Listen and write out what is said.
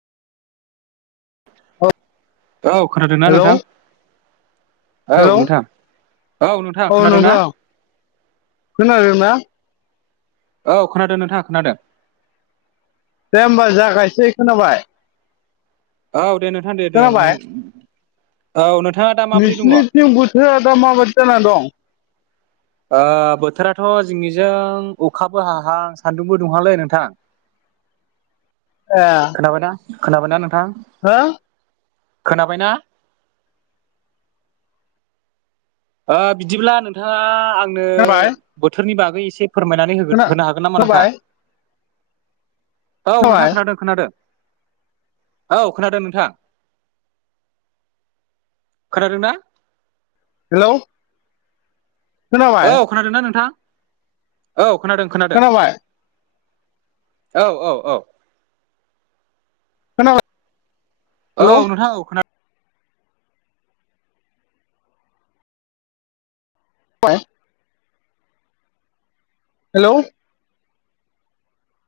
औ औ खोनादोंना हेलौ नोंथां? औ हेलौ नोंथां औ नोंथां खोनादों ना? खोनादों ना? औ खोनादों नोंथाङा खोनादों दे होमबा जागायसै खोनाबाय औ दे नोंथां दे दे नों खोनाबाय औ नोंथाङा दा माबोरै दङ'? नोंसिनिथिं [unintelligible] दा माबायदि जानानै दं? ओ बोथोराथ' जिंनिजों अखाबो हाहां सान्दुंबो दुंहांलै नोंथां। ए खोनाबायना खोनाबायना नोंथां? हो खोनाबायना ओ बिदिब्ला नोंथाङा आंनो खोनाबाय बोथोरनि बागै एसे फोरमायनानै होगोन खोना होनो हागोन नामा खोनाबाय नोंथां? औ नोंथां खोनाबाय खोनादों खोनादों औ खोनादों नोंथां खोनादों ना? हेलौ खोनाबाय औ खोनादोंना नोंथां औ खोनादों खोनादों खोनाबाय औ औ औ खोना [unintelligible] औ नोंथां औ खोना [unintelligible] हेलौ